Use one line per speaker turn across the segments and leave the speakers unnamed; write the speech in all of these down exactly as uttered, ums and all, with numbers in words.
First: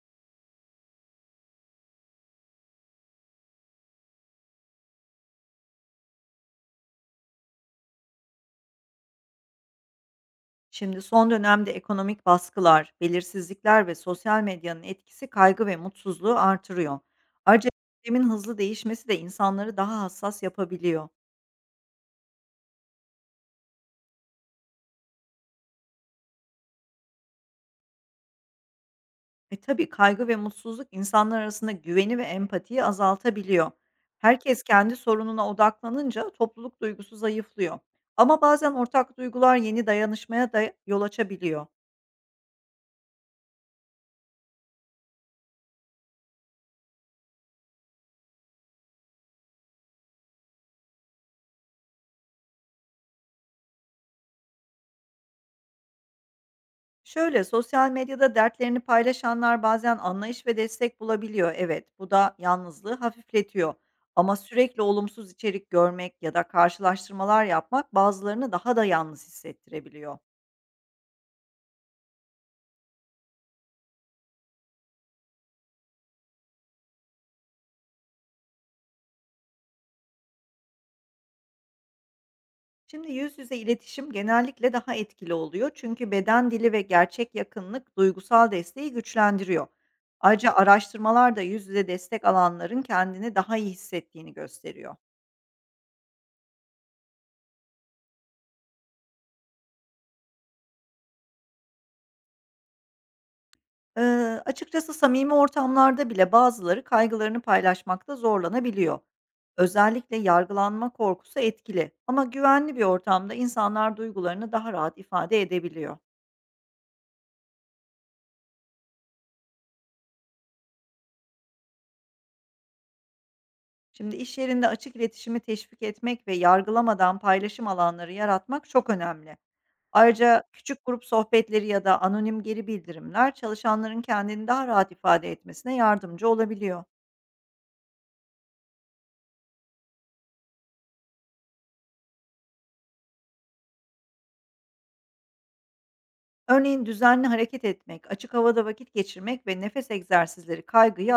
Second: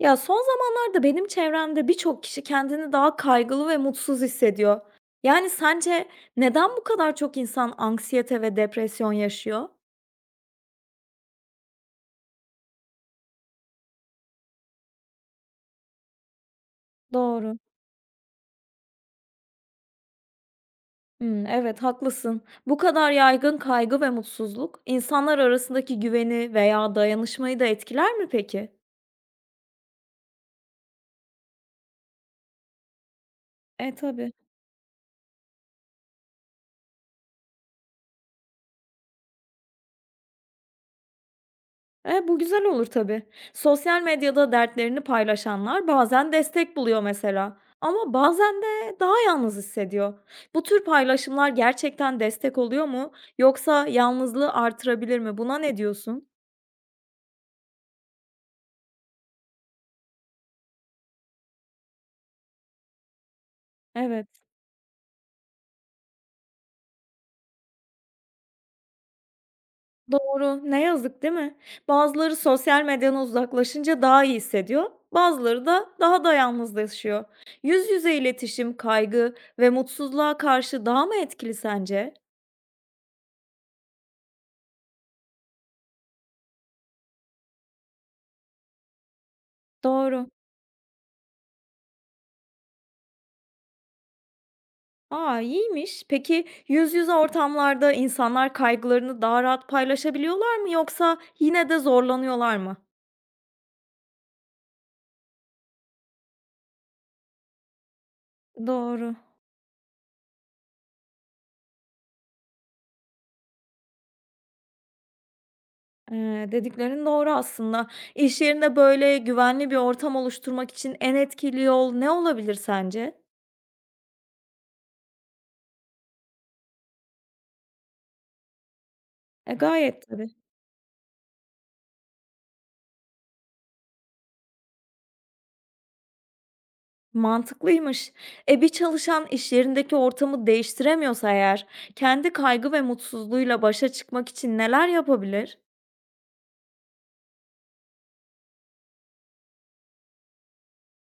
Ya, son zamanlarda benim çevremde birçok kişi kendini daha kaygılı ve mutsuz hissediyor. Yani sence neden bu kadar çok insan anksiyete ve depresyon yaşıyor?
Şimdi son dönemde ekonomik baskılar, belirsizlikler ve sosyal medyanın etkisi kaygı ve mutsuzluğu artırıyor.
Doğru.
Ayrıca sistemin hızlı değişmesi de insanları daha hassas yapabiliyor.
Hımm, evet, haklısın. Bu kadar yaygın kaygı ve mutsuzluk insanlar arasındaki güveni veya dayanışmayı da etkiler mi peki?
E tabii kaygı ve mutsuzluk insanlar arasında güveni ve empatiyi azaltabiliyor.
E, tabii.
Herkes kendi sorununa odaklanınca topluluk duygusu zayıflıyor. Ama bazen ortak duygular yeni dayanışmaya da yol açabiliyor.
E, bu güzel olur tabii. Sosyal medyada dertlerini paylaşanlar bazen destek buluyor mesela. Ama bazen de daha yalnız hissediyor. Bu tür paylaşımlar gerçekten destek oluyor mu? Yoksa yalnızlığı artırabilir mi? Buna ne diyorsun?
Şöyle, sosyal medyada dertlerini paylaşanlar bazen anlayış ve destek bulabiliyor. Evet, bu da yalnızlığı hafifletiyor.
Evet,
Ama sürekli olumsuz içerik görmek ya da karşılaştırmalar yapmak bazılarını daha da yalnız hissettirebiliyor.
doğru. Ne yazık değil mi? Bazıları sosyal medyadan uzaklaşınca daha iyi hissediyor. Bazıları da daha da yalnızlaşıyor. Yüz yüze iletişim, kaygı ve mutsuzluğa karşı daha mı etkili sence?
Şimdi yüz yüze iletişim genellikle daha etkili oluyor çünkü beden dili ve gerçek yakınlık duygusal desteği güçlendiriyor.
Doğru.
Ayrıca araştırmalar da yüz yüze destek alanların kendini daha iyi hissettiğini gösteriyor.
Aa, İyiymiş. Peki, yüz yüze ortamlarda insanlar kaygılarını daha rahat paylaşabiliyorlar mı yoksa yine de zorlanıyorlar mı?
Eee, açıkçası samimi ortamlarda bile bazıları kaygılarını paylaşmakta zorlanabiliyor.
Doğru.
Özellikle yargılanma korkusu etkili ama güvenli bir ortamda insanlar duygularını daha rahat ifade edebiliyor.
Eee, dediklerin doğru aslında. İş yerinde böyle güvenli bir ortam oluşturmak için en etkili yol ne olabilir sence?
Şimdi iş yerinde açık iletişimi teşvik etmek ve yargılamadan paylaşım alanları yaratmak çok önemli.
E, gayet tabii.
Ayrıca küçük grup sohbetleri ya da anonim geri bildirimler çalışanların kendini daha rahat ifade etmesine yardımcı olabiliyor.
Mantıklıymış. E, bir çalışan iş yerindeki ortamı değiştiremiyorsa eğer kendi kaygı ve mutsuzluğuyla başa çıkmak için neler yapabilir?
Örneğin düzenli hareket etmek, açık havada vakit geçirmek ve nefes egzersizleri kaygıyı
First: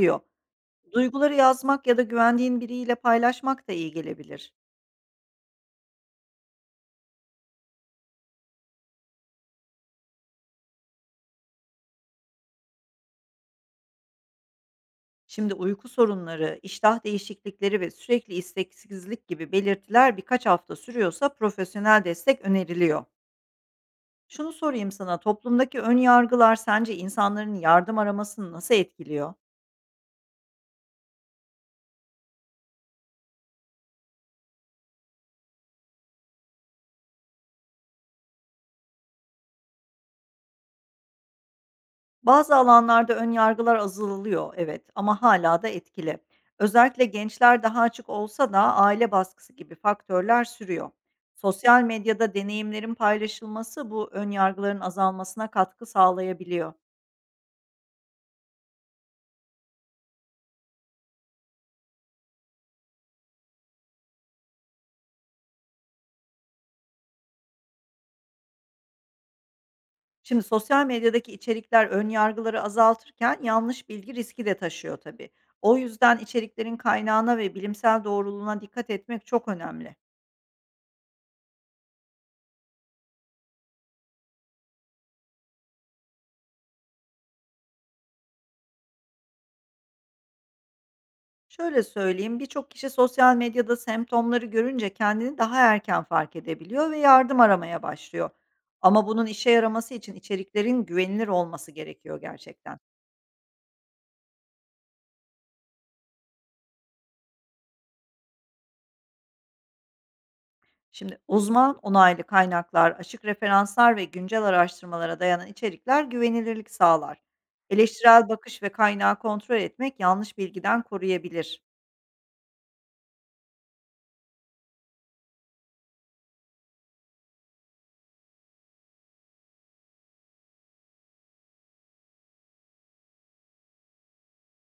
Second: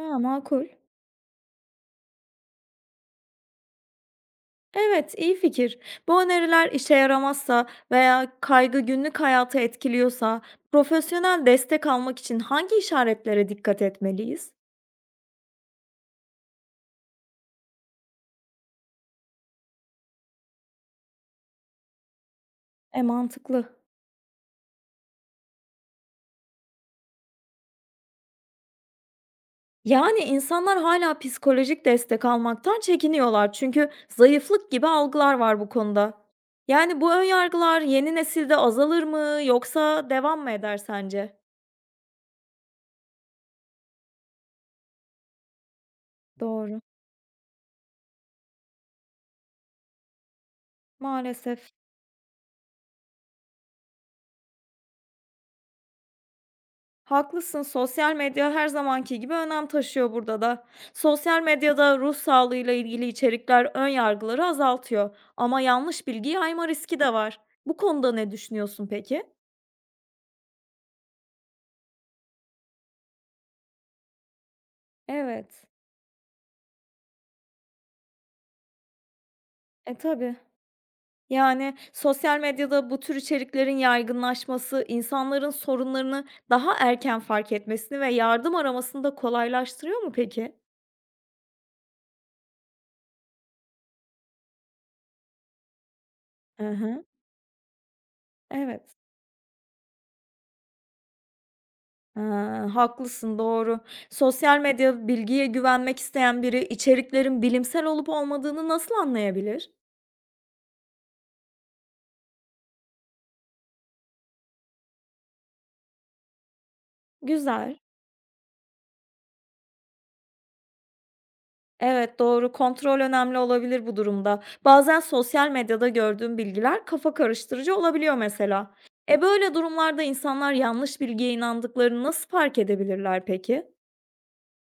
Aa, makul.
Duyguları yazmak ya da güvendiğin biriyle paylaşmak da iyi gelebilir.
Evet, iyi fikir. Bu öneriler işe yaramazsa veya kaygı günlük hayatı etkiliyorsa, profesyonel destek almak için hangi işaretlere dikkat etmeliyiz?
Şimdi uyku sorunları, iştah değişiklikleri ve sürekli isteksizlik gibi belirtiler birkaç hafta sürüyorsa profesyonel destek
E,
öneriliyor.
mantıklı.
Şunu sorayım sana, toplumdaki ön yargılar sence insanların yardım aramasını nasıl etkiliyor?
Yani insanlar hala psikolojik destek almaktan çekiniyorlar çünkü zayıflık gibi algılar var bu konuda. Yani bu önyargılar yeni nesilde azalır mı yoksa devam mı eder sence?
Bazı alanlarda ön yargılar azalıyor, evet, ama hala da etkili.
Doğru.
Özellikle gençler daha açık olsa da aile baskısı gibi faktörler sürüyor.
Maalesef.
Sosyal medyada deneyimlerin paylaşılması bu ön yargıların azalmasına katkı sağlayabiliyor.
Haklısın, sosyal medya her zamanki gibi önem taşıyor burada da. Sosyal medyada ruh sağlığıyla ilgili içerikler ön yargıları azaltıyor ama yanlış bilgi yayma riski de var. Bu konuda ne düşünüyorsun peki?
Şimdi sosyal medyadaki içerikler ön yargıları azaltırken yanlış bilgi riski de taşıyor tabii.
Evet.
O yüzden içeriklerin kaynağına ve bilimsel doğruluğuna dikkat etmek çok
E,
önemli.
tabii. Yani sosyal medyada bu tür içeriklerin yaygınlaşması insanların sorunlarını daha erken fark etmesini ve yardım aramasını da kolaylaştırıyor mu peki?
Şöyle söyleyeyim, birçok kişi sosyal medyada semptomları görünce kendini daha erken fark
Hı
edebiliyor ve
hı.
yardım aramaya başlıyor.
Evet.
Ama bunun işe yaraması için içeriklerin güvenilir olması gerekiyor
Ha,
gerçekten.
haklısın, doğru. Sosyal medya bilgiye güvenmek isteyen biri içeriklerin bilimsel olup olmadığını nasıl anlayabilir?
Şimdi uzman onaylı kaynaklar, açık referanslar ve güncel araştırmalara dayanan içerikler güvenilirlik sağlar.
Güzel.
Eleştirel bakış ve kaynağı kontrol etmek yanlış bilgiden koruyabilir.
Evet, doğru. Kontrol önemli olabilir bu durumda. Bazen sosyal medyada gördüğüm bilgiler kafa karıştırıcı olabiliyor mesela. E, böyle durumlarda insanlar yanlış bilgiye inandıklarını nasıl fark edebilirler peki?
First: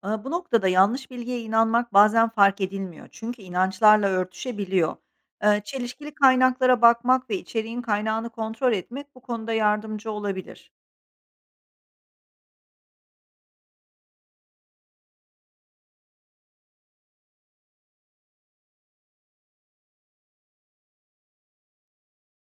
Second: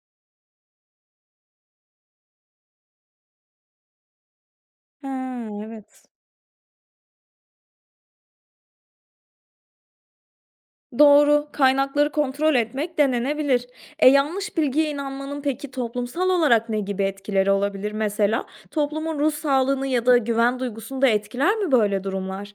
Aaa, bu noktada yanlış bilgiye inanmak bazen fark edilmiyor çünkü inançlarla örtüşebiliyor.
Ha,
Eee,
evet.
çelişkili kaynaklara bakmak ve içeriğin kaynağını kontrol etmek bu konuda yardımcı olabilir.
Doğru, kaynakları kontrol etmek denenebilir. E, yanlış bilgiye inanmanın peki toplumsal olarak ne gibi etkileri olabilir? Mesela toplumun ruh sağlığını ya da güven duygusunu da etkiler mi böyle durumlar?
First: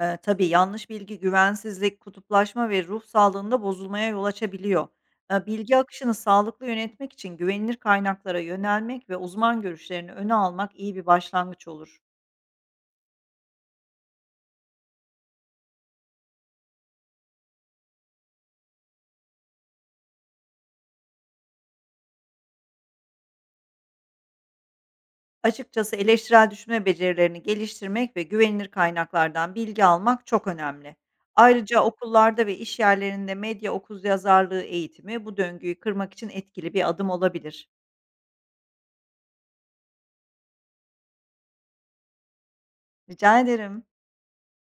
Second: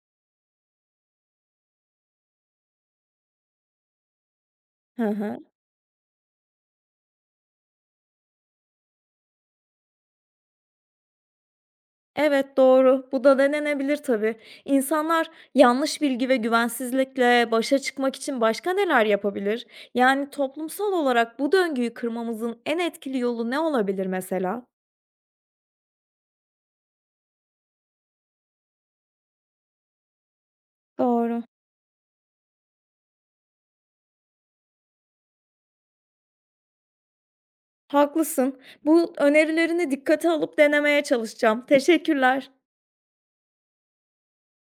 Eee, tabii yanlış bilgi güvensizlik, kutuplaşma ve ruh sağlığında bozulmaya yol açabiliyor.
Hı hı.
Eee, bilgi akışını sağlıklı yönetmek için güvenilir kaynaklara yönelmek ve uzman görüşlerini öne almak iyi bir başlangıç olur.
Evet, doğru. Bu da denenebilir tabii. İnsanlar yanlış bilgi ve güvensizlikle başa çıkmak için başka neler yapabilir? Yani toplumsal olarak bu döngüyü kırmamızın en etkili yolu ne olabilir mesela?
Açıkçası eleştirel düşünme becerilerini geliştirmek ve güvenilir kaynaklardan bilgi almak çok önemli.
Doğru.
Ayrıca okullarda ve iş yerlerinde medya okuryazarlığı eğitimi bu döngüyü kırmak için etkili bir adım olabilir.
Haklısın. Bu önerilerini dikkate alıp denemeye çalışacağım. Teşekkürler.
Rica ederim.